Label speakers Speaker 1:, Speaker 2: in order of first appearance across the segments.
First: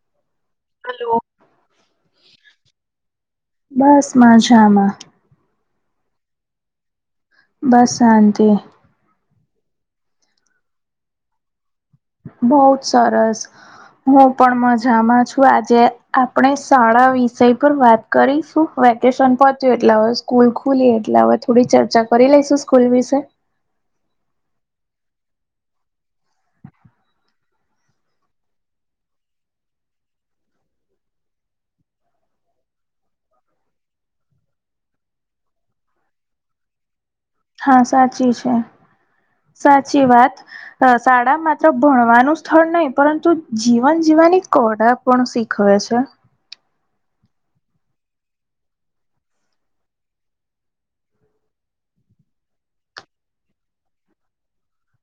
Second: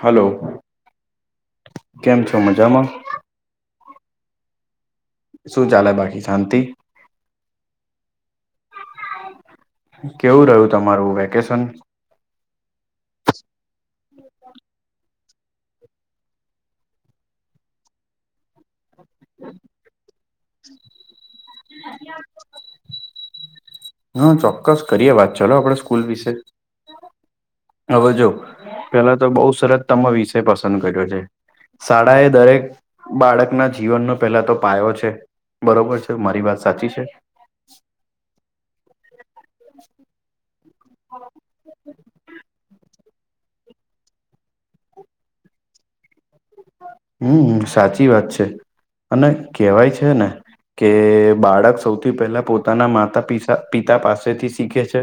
Speaker 1: Hello
Speaker 2: hello.
Speaker 1: કેમ છો મજામાં?
Speaker 2: બસ મજામાં.
Speaker 1: શું ચાલેય બાકી શાંતિ?
Speaker 2: બસ શાંતિ.
Speaker 1: કેવું રેઊં વેકેશન?
Speaker 2: બહોત સારસ. હું પણ મજામાં છું આજે આપણે શાળા વિષય પર વાત કરીશું વેકેશન. [unintelligible] કૂલ ખુલી એટલે હવે થોડી ચર્ચા કરી લઈશું સ્કૂલ વિશે.
Speaker 1: હા ચોક્કસ કરીએ વાત ચાલો આપડે સ્કૂલ વિશે. હવે જો પેલા તો બઉ સરત તમે વિષય પસંદ કર્યો છે. શાળા એ દરેક બાળકના જીવનનો પહેલા તો પાયો છે. બરોબર છે મારી વાત સાચી છે?
Speaker 2: હા સાચી છે સાચી વાત શાડામાં ભણવાનું જ સ્થળ નહી પરંતુ જીવન જીવવાની કડા પણ શીખવે છે.
Speaker 1: હમ્મ સાચી વાત છે અને કેવાય છે ને કે બાળક સૌથી પહેલા પોતાના માતા પિસા પિતા પાસેથી શીખે છે.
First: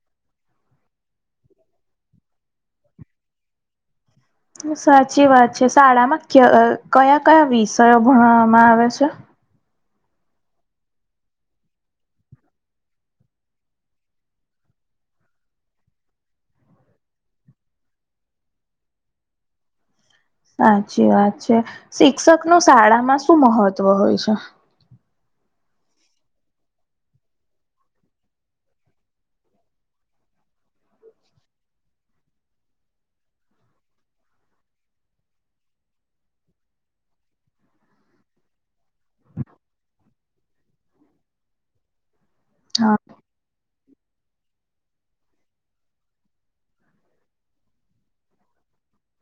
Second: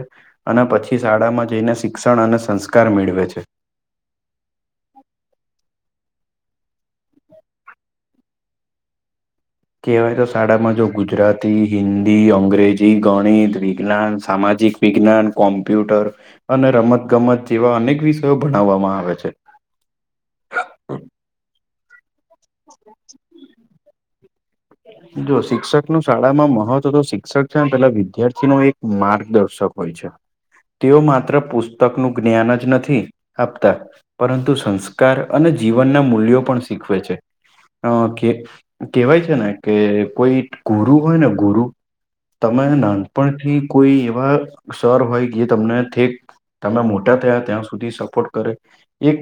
Speaker 1: અને પછી શાળામાં જઈને શિક્ષણ અને સંસ્કાર મેળવે છે.
Speaker 2: સાચી વાત છે. શાળામાં ક અ કયા કયા વિષયો ભણવામાં આવે છે.
Speaker 1: કહેવાય તો શાળામાં જો ગુજરાતી, હિન્દી, અંગ્રેજી, ગણિત, વિજ્ઞાન, સામાજિક વિજ્ઞાન કોમ્પ્યુટર અને રમત ગમત જેવા અનેક વિષયો ભણાવવામાં આવે છે.
Speaker 2: સાચી વાત છે શિક્ષક નું શાળામાં શું મહત્વ હોય છે.
Speaker 1: [inaudible] જો શિક્ષક નું શાળામાં મહત્વ તો શિક્ષક છે ને પેલા વિદ્યાર્થી નો એક માર્ગદર્શક હોય છે. તેઓ માત્ર પુસ્તકનું જ્ઞાન જ નથી આપતા. પરંતુ સંસ્કાર અને જીવનના મૂલ્યો પણ શીખવે છે. અ કે કેવાય છે ને કે કોઈ ગુરુ હોય ને ગુરુ. તમે
Speaker 2: હા
Speaker 1: નાનપણથી કોઈ એવા સર હોય જે તમને ઠેક તમે મોટા થયા ત્યાં સુધી સપોર્ટ કરે. એક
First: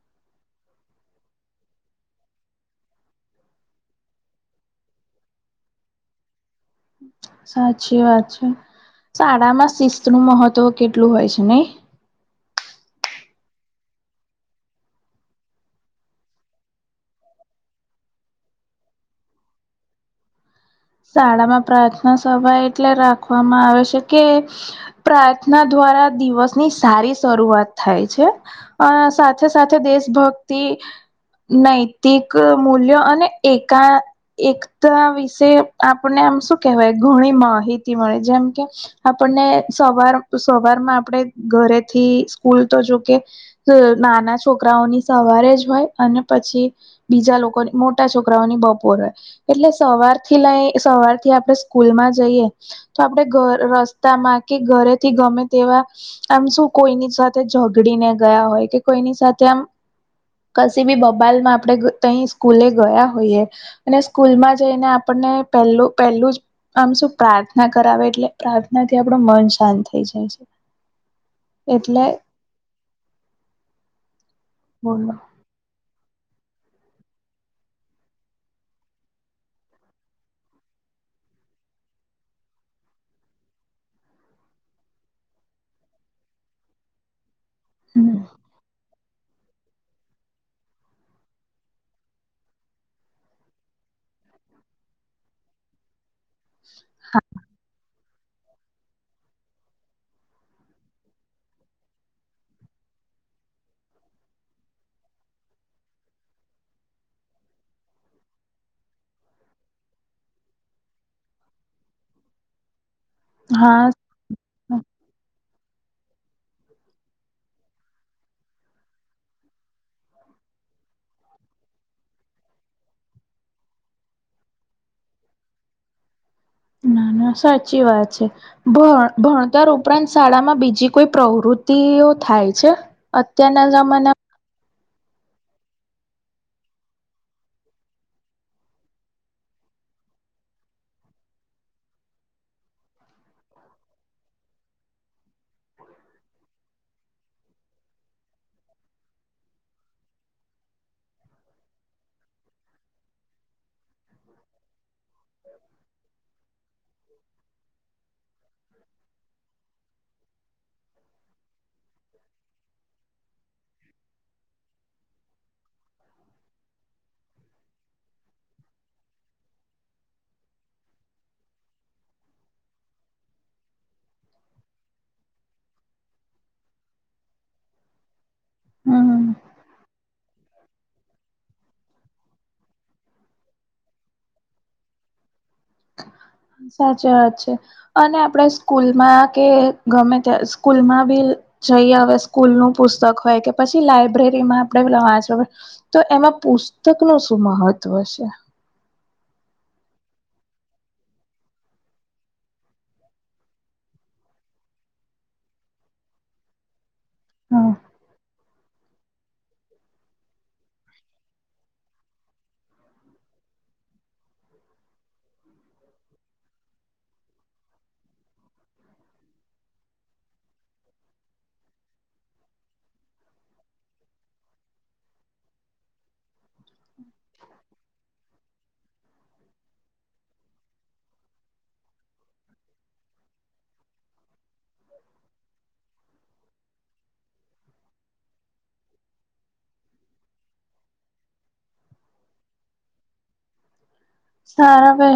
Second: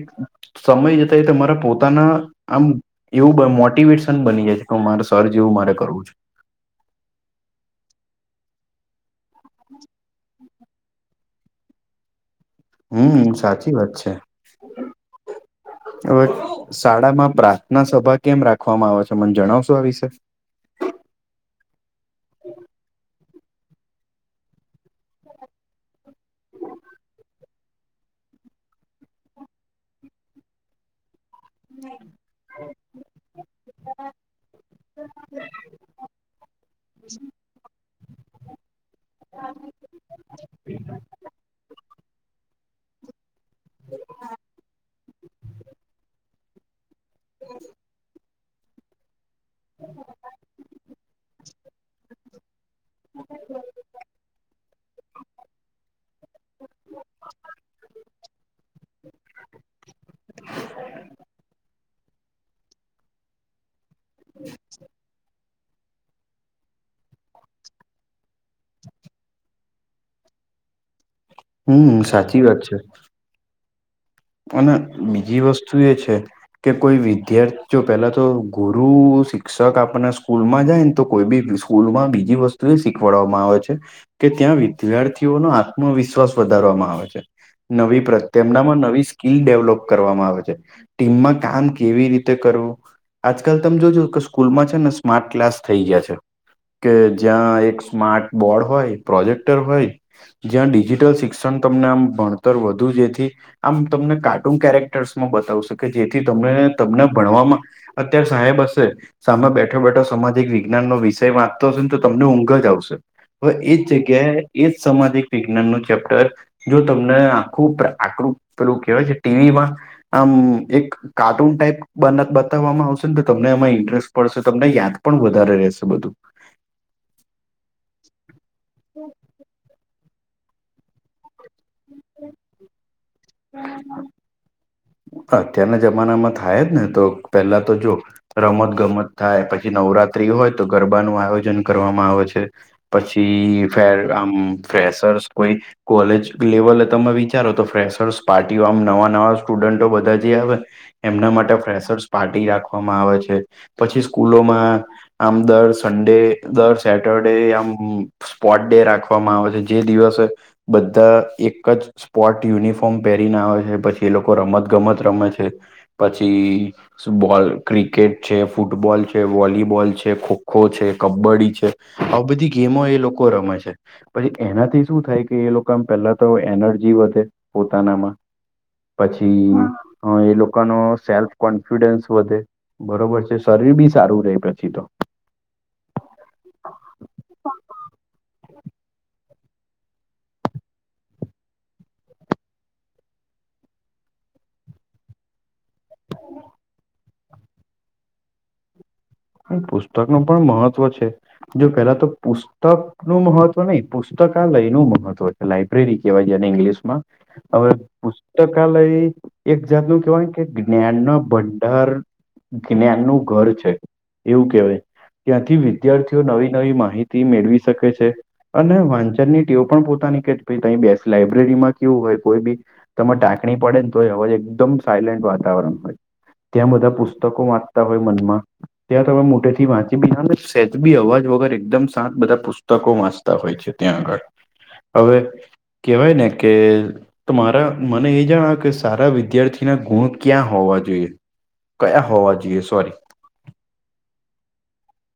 Speaker 1: સમય જતા એ તમારા પોતાના આમ એવું મોટિવેશન બની જાય છે મારે સર જેવું મારે કરવું છે.
Speaker 2: સાચી વાત છે શાળામાં શિસ્ત નું મહત્વ કેટલું હોય છે નઈ.
Speaker 1: હમ્મ સાચી વાત છે. હવે શાળામાં પ્રાર્થના સભા કેમ રાખવામાં આવે છે મને જણાવશો આ વિશે.
Speaker 2: શાળામાં પ્રાર્થના સભા એટલે રાખવામાં આવે છે કે પ્રાર્થના દ્વારા દિવસની સારી શરૂઆત થાય છે. અ સાથે સાથે દેશભક્તિ નૈતિક મૂલ્યો અને એકા એકતા વિશે આપણને આમ શું કેહેવાય ઘણી માહિતી મળે જેમ કે આપણને સવાર સવાર માં આપણે ઘરેથી સ્કૂલ તો જોકે નાના છોકરાઓની સવારે જ હોય અને પછી બીજા લોકો મોટા છોકરાઓની બપોર હોય, એટલે સવાર થી લઈ સવારથી આપણે સ્કૂલમાં જઈએ. તો આપણે ઘર રસ્તામાં કે, ઘરેથી ગમે તેવા આમ શું કોઈની સાથે ઝગડીને ગયા હોય કે, કોઈની સાથે આમ. કશી બી બબાલ માં આપડે. તય સ્કૂલે ગયા હોઈય, અને સ્કૂલ માં જઈને આપણને પહેલું પહેલું જ. આમ શું પ્રાર્થના કરાવે, એટલે પ્રાર્થના થી આપણું મન શાંત થઈ જાય છે.
Speaker 1: હમ,
Speaker 2: એટલે
Speaker 1: સાચી વાત છે. અને બીજી વસ્તુ એ છે. કે કોઈ વિદ્યાર્થી જો પેલા તો ગુરુ શિક્ષક આપણા સ્કૂલ માં જાય ને, તો કોઈ બી સ્કૂલમાં બીજી વસ્તુ એ શીખવાડવામાં આવે છે. કે ત્યાં વિદ્યાર્થીઓ નો આત્મવિશ્વાસ વધારવામાં આવે છે. નવી પ્રત તેમનામાં નવી સ્કિલ ડેવલોપ કરવામાં આવે છે, ટીમમાં કામ કેવી રીતે કરવું. આજકાલ તમે જોજો ક સ્કૂલમાં છે ને, સ્માર્ટ ક્લાસ થઈ ગયા છે. કે જ્યાં એક સ્માર્ટ બોર્ડ હોય, પ્રોજેક્ટર હોય‌. જ્યાં ડિજિટલ શિક્ષણ તમને આમ ભણતર વધુ જેથી આમ તમને કાર્ટૂન કેરેક્ટર્સમાં બતાવ શકે, જેથી તમને તમને ભણવામાં અત્યારે સાહેબ હશે. સામે બેઠો-બેઠો સમાજિક વિજ્ઞાનનો વિષય વાંચતો હશે ને, તો તમને ઊંઘ જ આવશે. હવે એ
Speaker 2: હા
Speaker 1: જ જગ્યાએ એ જ સમાજ એક વિજ્ઞાન નું ચેપ્ટર, જો તમને આખું આકૃત પેલું કેવાય છે, ટીવી માં આમ એક કાર્ટૂન ટાઈપ બતાવવામાં આવશે ને, તો તમને એમાં ઇન્ટરેસ્ટ પડશે તમને યાદ પણ વધારે રહેશે બધું.
Speaker 2: ના, ના, સાચી વાત છે, ભ ભણતર ઉપરાંત શાળામાં બીજી કોઈ પ્રવૃતિ થાય છે, અત્યારના જમાના
Speaker 1: અત્યારના જમાનામાં થાય જ ને, તો પેલા તો જો રમત-ગમત થાય, પછી નવરાત્રી હોય તો ગરબાનું આયોજન કરવામાં આવે છે. પછી ફેર આમ ફસર્સ કોઈ કોલેજ લેવલે તમે વિચારો પાર્ટીઓ આમ નવા-નવા સ્ટુડન્ટો બધા જ આવે. એમના માટે ફેશર્સ પાર્ટી રાખવામાં આવે છે, પછી સ્કૂલોમાં સંડે દર સેટરડે આમ સ્પોટ ડે રાખવામાં આવે છે, જે દિવસે બધા એક જ સ્પોર્ટ યુનિફોર્મ પહેરી ના આવેય છે, પછી એ લોકો રમત-ગમત રમે છે, પછી બોલ ક્રિકેટ ફૂટબોલ છે, વોલીબોલ છે, ખોખો છે, કબડ્ડી આ બધી ગેમો એ લોકો રમે છે. પછી એનાથી શું થાય કે, એ લોકોમ પેલા તો એનર્જી વધે પોતાનામાં
Speaker 2: હમ
Speaker 1: પછી એ લોકોનો સેલ્ફ કોન્ફિડન્સ વધે. બરોબર છે, શરીર બી સારું રહે પછી તો [unintelligible]
Speaker 2: સાચી વાત છે, અને આપણે સ્કૂલમાં કે ગમે ત સ્કૂલમાં બી જઈએ, હવે સ્કૂલ નું પુસ્તક હોય કે, પછી લાઈબ્રેરીમાં આપણેે લવાચ તો એમાં પુસ્તક ન શું મહત્વ છે
Speaker 1: પુસ્તક નું પણ મહત્વ છે. જો પેલા તો પુસ્તક નું મહત્વ નહી પુસ્તકાલય નું મહત્વ લાઈબ્રેરી કહેવાય જેને ઇંગ્લિશ માં હવે
Speaker 2: હા
Speaker 1: પુસ્તકાલય એક જાતનું કેહેવાય કે જ્ઞાનનો ભંડાર જ્ઞાનનું ઘર છે. એવું કહેવાય ત્યાંથી વિદ્યાર્થીઓ નવી નવી માહિતી મેળવી શકે છે. અને વાંચનની ટેવ પણ પોતાની કે ત બેસ લાઈબ્રેરીમાં કેવું હોય કોઈ બી તમે ટાંકણી પડે ને તો અવાજ એકદમ સાયલેન્ટ વાતાવરણ હોય. ત્યાં બધા પુસ્તકો વાંચતા હોય મનમાં ત્યાં તમે મોટે થી વાંચી બી હ સેઝ બી અવાજ વગર એકદમ શાંત બધા પુસ્ત તકો વાંચતા હોય છે ત્યાં આગળ હવે કેહેવાય ને કે તો મારા મને એ જાણાવ કે સારા વિદ્યાર્થીના ગુણ ક્યાં હોવા જોઈએ. કયા હોવા જોઈએ સોરી.
Speaker 2: સારા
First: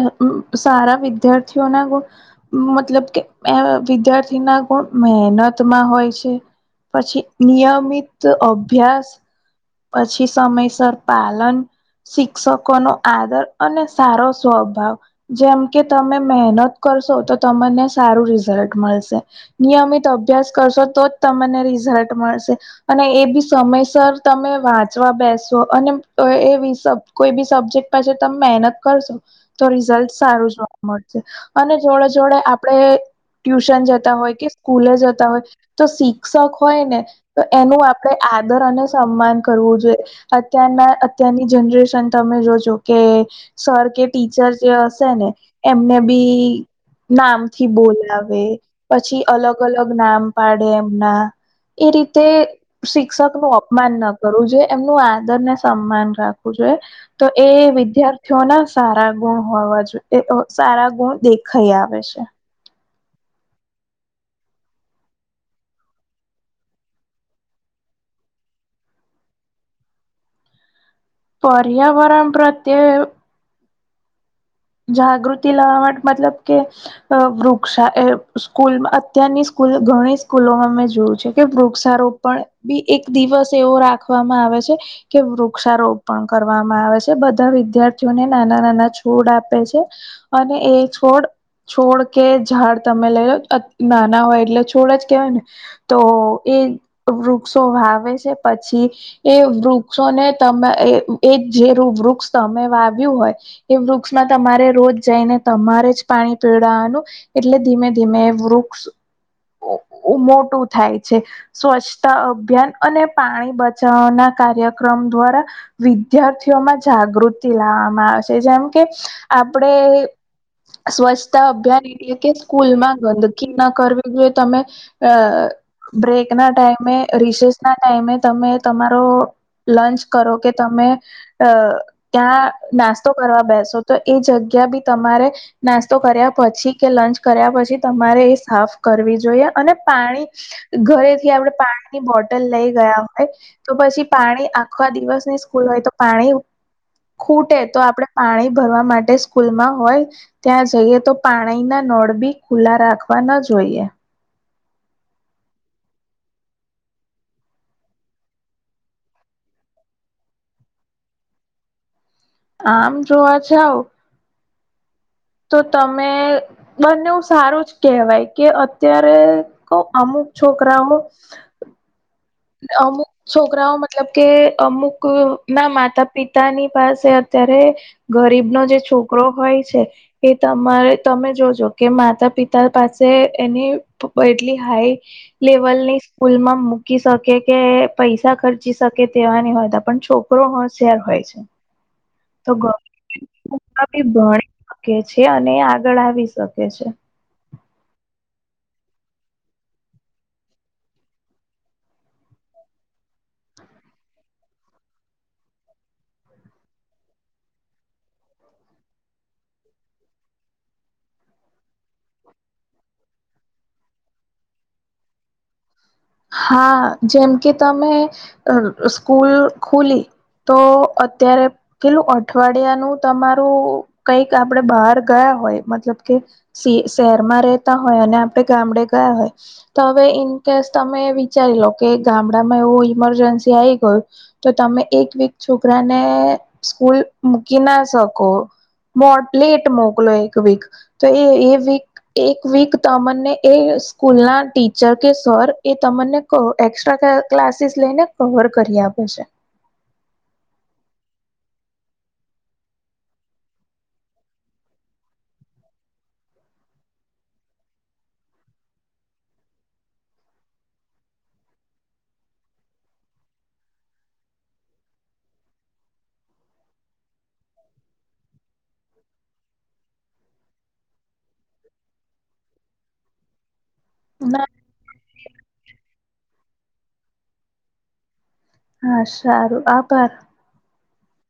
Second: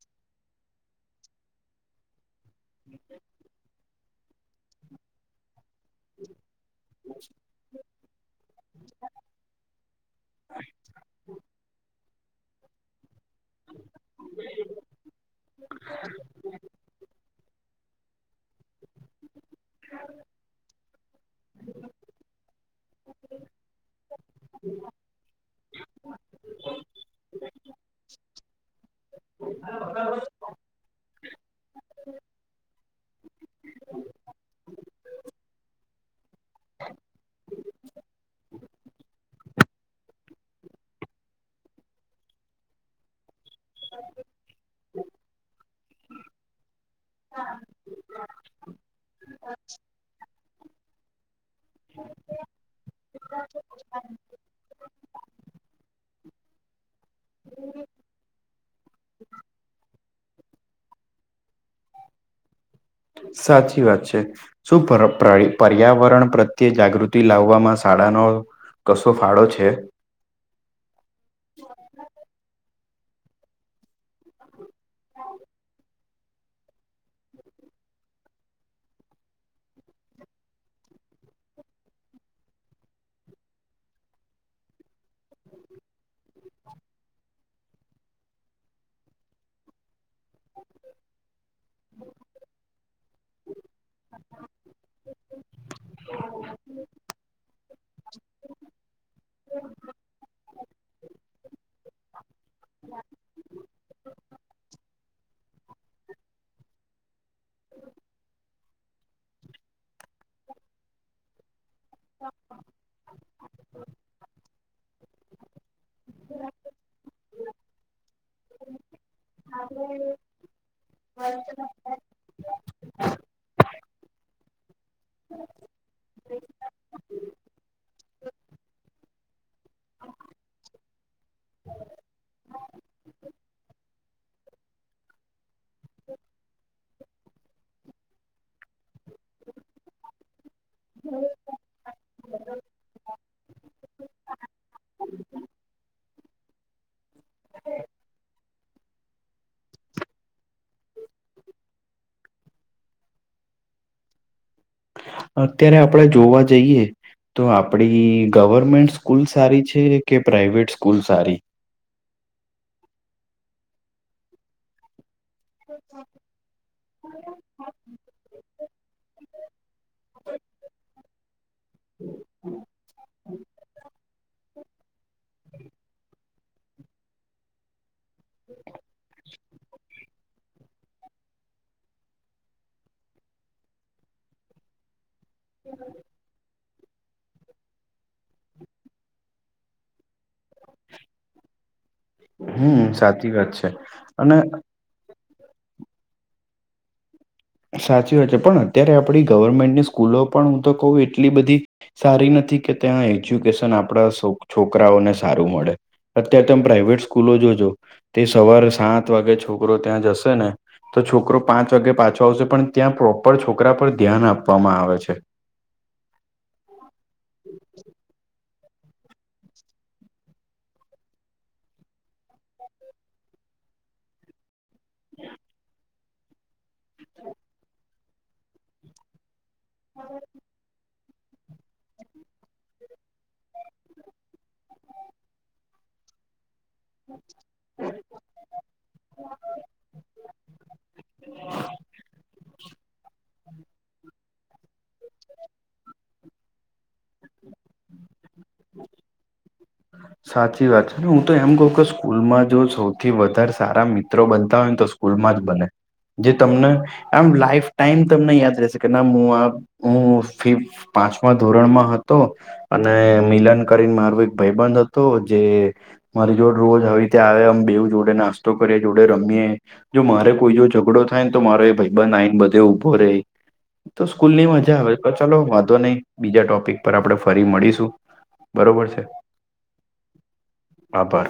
Speaker 2: સારા વિદ્યાર્થીઓના ગુણ મતલબ કે એ વિદ્યાર્થી ના ગુણ મહેનતમાં હોય છે. પછી નિયમિત અભ્યાસ પછી સમયસર પાલન શિક્ષકો નો આદર અને સારો સ્વભાવ જેમ કે તમે મહેનત કરશો તો તમને સારું રિઝલ્ટ મળશે. નિયમિત અભ્યાસ કરશો તો જ તમને રિઝલ્ટ મળશે અને એ બી સમયસર તમે વાંચવા બેસ તો અને એવી કોઈ બી સબ્જેક્ટ પાછળ તમે મહેનત કરશો. તો રિઝલ્ટ સારું જોવા મળશે અને જોડે જોડે આપડે ટ્યુશન જતા હોય કે સ્કૂલે જતા હોય. તો શિક્ષક હોય ને તો એનું આપણેે આદર અને સ સમ્માન કરવું જોઈએ. અત્યારના અત્યારની જનરેશન તમે જોજો કે સર કે ટીચર જે હશે ને એમને બી નામથી બોલાવે પછી અલગ અલગ નામ પાડે એમના એ રીતે શિક્ષક નું અ અપમાન ન કરવું જોઈએ. એમનું આદરને સન્માન રાખવું જોઈએ. તો એ વિદ્યાર્થીઓ ના સારા ગુણ હોવા જોઈએ. એ તો સારા ગુણ દેખાઈ આવે છે.
Speaker 1: સાચી વાત છે. શું પર્યાવરણ પ્રત્યે જાગૃતિ લાવવામાં શાળાનો કશો ફાળો છે.
Speaker 2: પર્યાવરણ પ્રત્યે જાગૃતિ લાવા મતલબ કે અ વૃક્ષા એ સ્કૂલ અત્યારની સ્કૂલ ઘણી સ્કૂલોમાં મેં જોયું છે, કે વૃક્ષારોપ પણ બી એક દિવસ એવો રાખવામાં આવે છે. કે વૃક્ષારોપ પણ કરવામાં આવે છે. બધા વિદ્યાર્થીઓને નાના નાના છોડ આપ આપે છે. અને એ છોડ છોડ કે ઝાડ તમે લઈ લો, નાના હોય એટલે છોડ જ કેહેવાય ને તો એ વૃક્ષો વાવે છે પછી એ વૃક્ષોને તમે એ જે વૃક્ષ તમે વાવ્યું હોય એ વૃક્ષમાં તમારે રોજ જઈને તમારે જ પાણી પીડવાનું એટલે ધીમે-ધીમે એ વૃક્ષ મોટું થાય છે. સ્વચ્છતા અભિયાન અને પાણી બચવાના કાર્યક્રમ દ્વારા વિદ્યાર્થીઓમાં જાગૃતિ લાવવામાં આવશે, જેમ કે આપણે સ્વચ્છતા અભિયાન એટલે કે સ્કૂલ માં ગંદકી ના કરવી જોઈએ તમે. અ બ્રેક ના ટાઈમે, રિસેસ ના ટાઈમે તમે તમારો. તો લંચ કરો કે, તમે અ ક્યાં નાસ્તો કરવા બેસો. તો એ જગ્યા બી તમારે નાસ્તો કર્યા પછી કે, લંચ કર્યા, પછી તમારે એ સાફ કરવી જોઈએ, અને પાણી ઘરેથી આપડે પાણી ની બોટલ લઈ ગયા હોય તો, પછી પાણી આખો દિવસ ની સ્કૂલ હોય તો પાણી ખૂટે તો આપડે પાણી ભરવા માટે સ્કૂલમાં હોય. ત્યાં જઈએ તો, પાણી ના નળ બી ખુલ્લા રાખવા ન જોઈએ.
Speaker 1: અત્યારે આપડે જોવા જઈએ. તો આપડી ગવર્મેન્ટ સ્કૂલ સારી છે? કે પ્રાઈવેટ સ્કૂલ સારી?
Speaker 2: આમ જોવા જાવ. તો તમે બંને ઓ સારું જ કહેવાય કે. ત્યારે અમુક છોકરાઓ
Speaker 1: હમ.
Speaker 2: અમુક છોકરાઓ મતલબ કે, અમુક ના માતા-પિતા. પિતાની પાસે અત્યારે ગરીબનો જે છોકરો હોય છે. એ તમારે તમે જોજો કે માતા-પિતા પાસે એની એટલી હાઈ. લેવલ ની સ્કૂલ માં મૂકીશ. કે કે પૈસા ખર્ચી શકે, તેવાની હોયતા, પણ છોકરો હોશિયાર હોય છે.
Speaker 1: હમ સાચી વાત
Speaker 2: ભણી.
Speaker 1: છે. અને
Speaker 2: [unintelligible] કે છે, અને આગળ આવી શકે છે.
Speaker 1: સાચી વાત છે, પણ અત્યારે આપડી ગવર્મેન્ટની સ્કૂલો પણ હું તો કહું એટલી બધી સારી નથી કે, ત્યાં એજ્યુકેશન આપડા છોકરાઓને સારું મળે. અત્યારે તમે પ્રાઈવેટ સ્કૂલો જોજો. તે સવારે સાત વાગે છોકરો ત્યાં જશે ને, તો છોકરો પાંચ વાગે પાછ પણ ત્યાં પ્રોપર છોકરા પર ધ્યાન આપવામાં આવે છે.
Speaker 2: હા, જેમ કે તમે સ્કૂલ ખુલી. તો અત્યારે પેલું અઠવાડિયાનું તમારું કઈક આપડે બહાર ગયા હોય, મતલબ કે શહેરમાં રહેતા હોય, અને આપણે ગામડે ગયા હોય તો, હવે ઇન કેસ તમે વિચારી લો કે, ગામડામાં એવું ઈમરજન્સી આવી ગયું. તો એક વીક છોકરાને મૂકી ના શકો. મો પલેટ મોકલોયો એક વીક તો એ વીક, એક વીક તમને એ સ્કૂલ ના ટીચર કે સર એ તમને ક્લાસીસ લઈને કવર આપે છે.
Speaker 1: સાચી વાત છે ને, હું તો એમ કહ કે, સ્કૂલમાં જો સૌથી વધારે સારા મિત્રો બનતા હોય ને તો. સ્કૂલમાં બને, જે તમને આમ લાઈફ ટાઈમ તમને યાદ કે હું આ હું ફી પાંચમા ધોરણમાં હતો. અને મિલન કરીને, મારો એક ભાઈબંધ હતો જે મારી જોડ રોજ હવે ત્યાં આવે, અમ બેવ જોડે નાસ્તો કરીએ, જોડે રમીએ. જો મારે કોઈ જો ઝઘડો થાય ને, તો મારો એ ભાઈબંધ આઈને, બધે ઊભો રહે. તો સ્કૂલ
Speaker 2: ના,
Speaker 1: ની મજા આવે પર ચલો વાંધો નહી બીજા ટોપિક પર આપણેે ફરી મળીશું. બરોબર છે.
Speaker 2: હા સારું આભાર.
Speaker 1: આભાર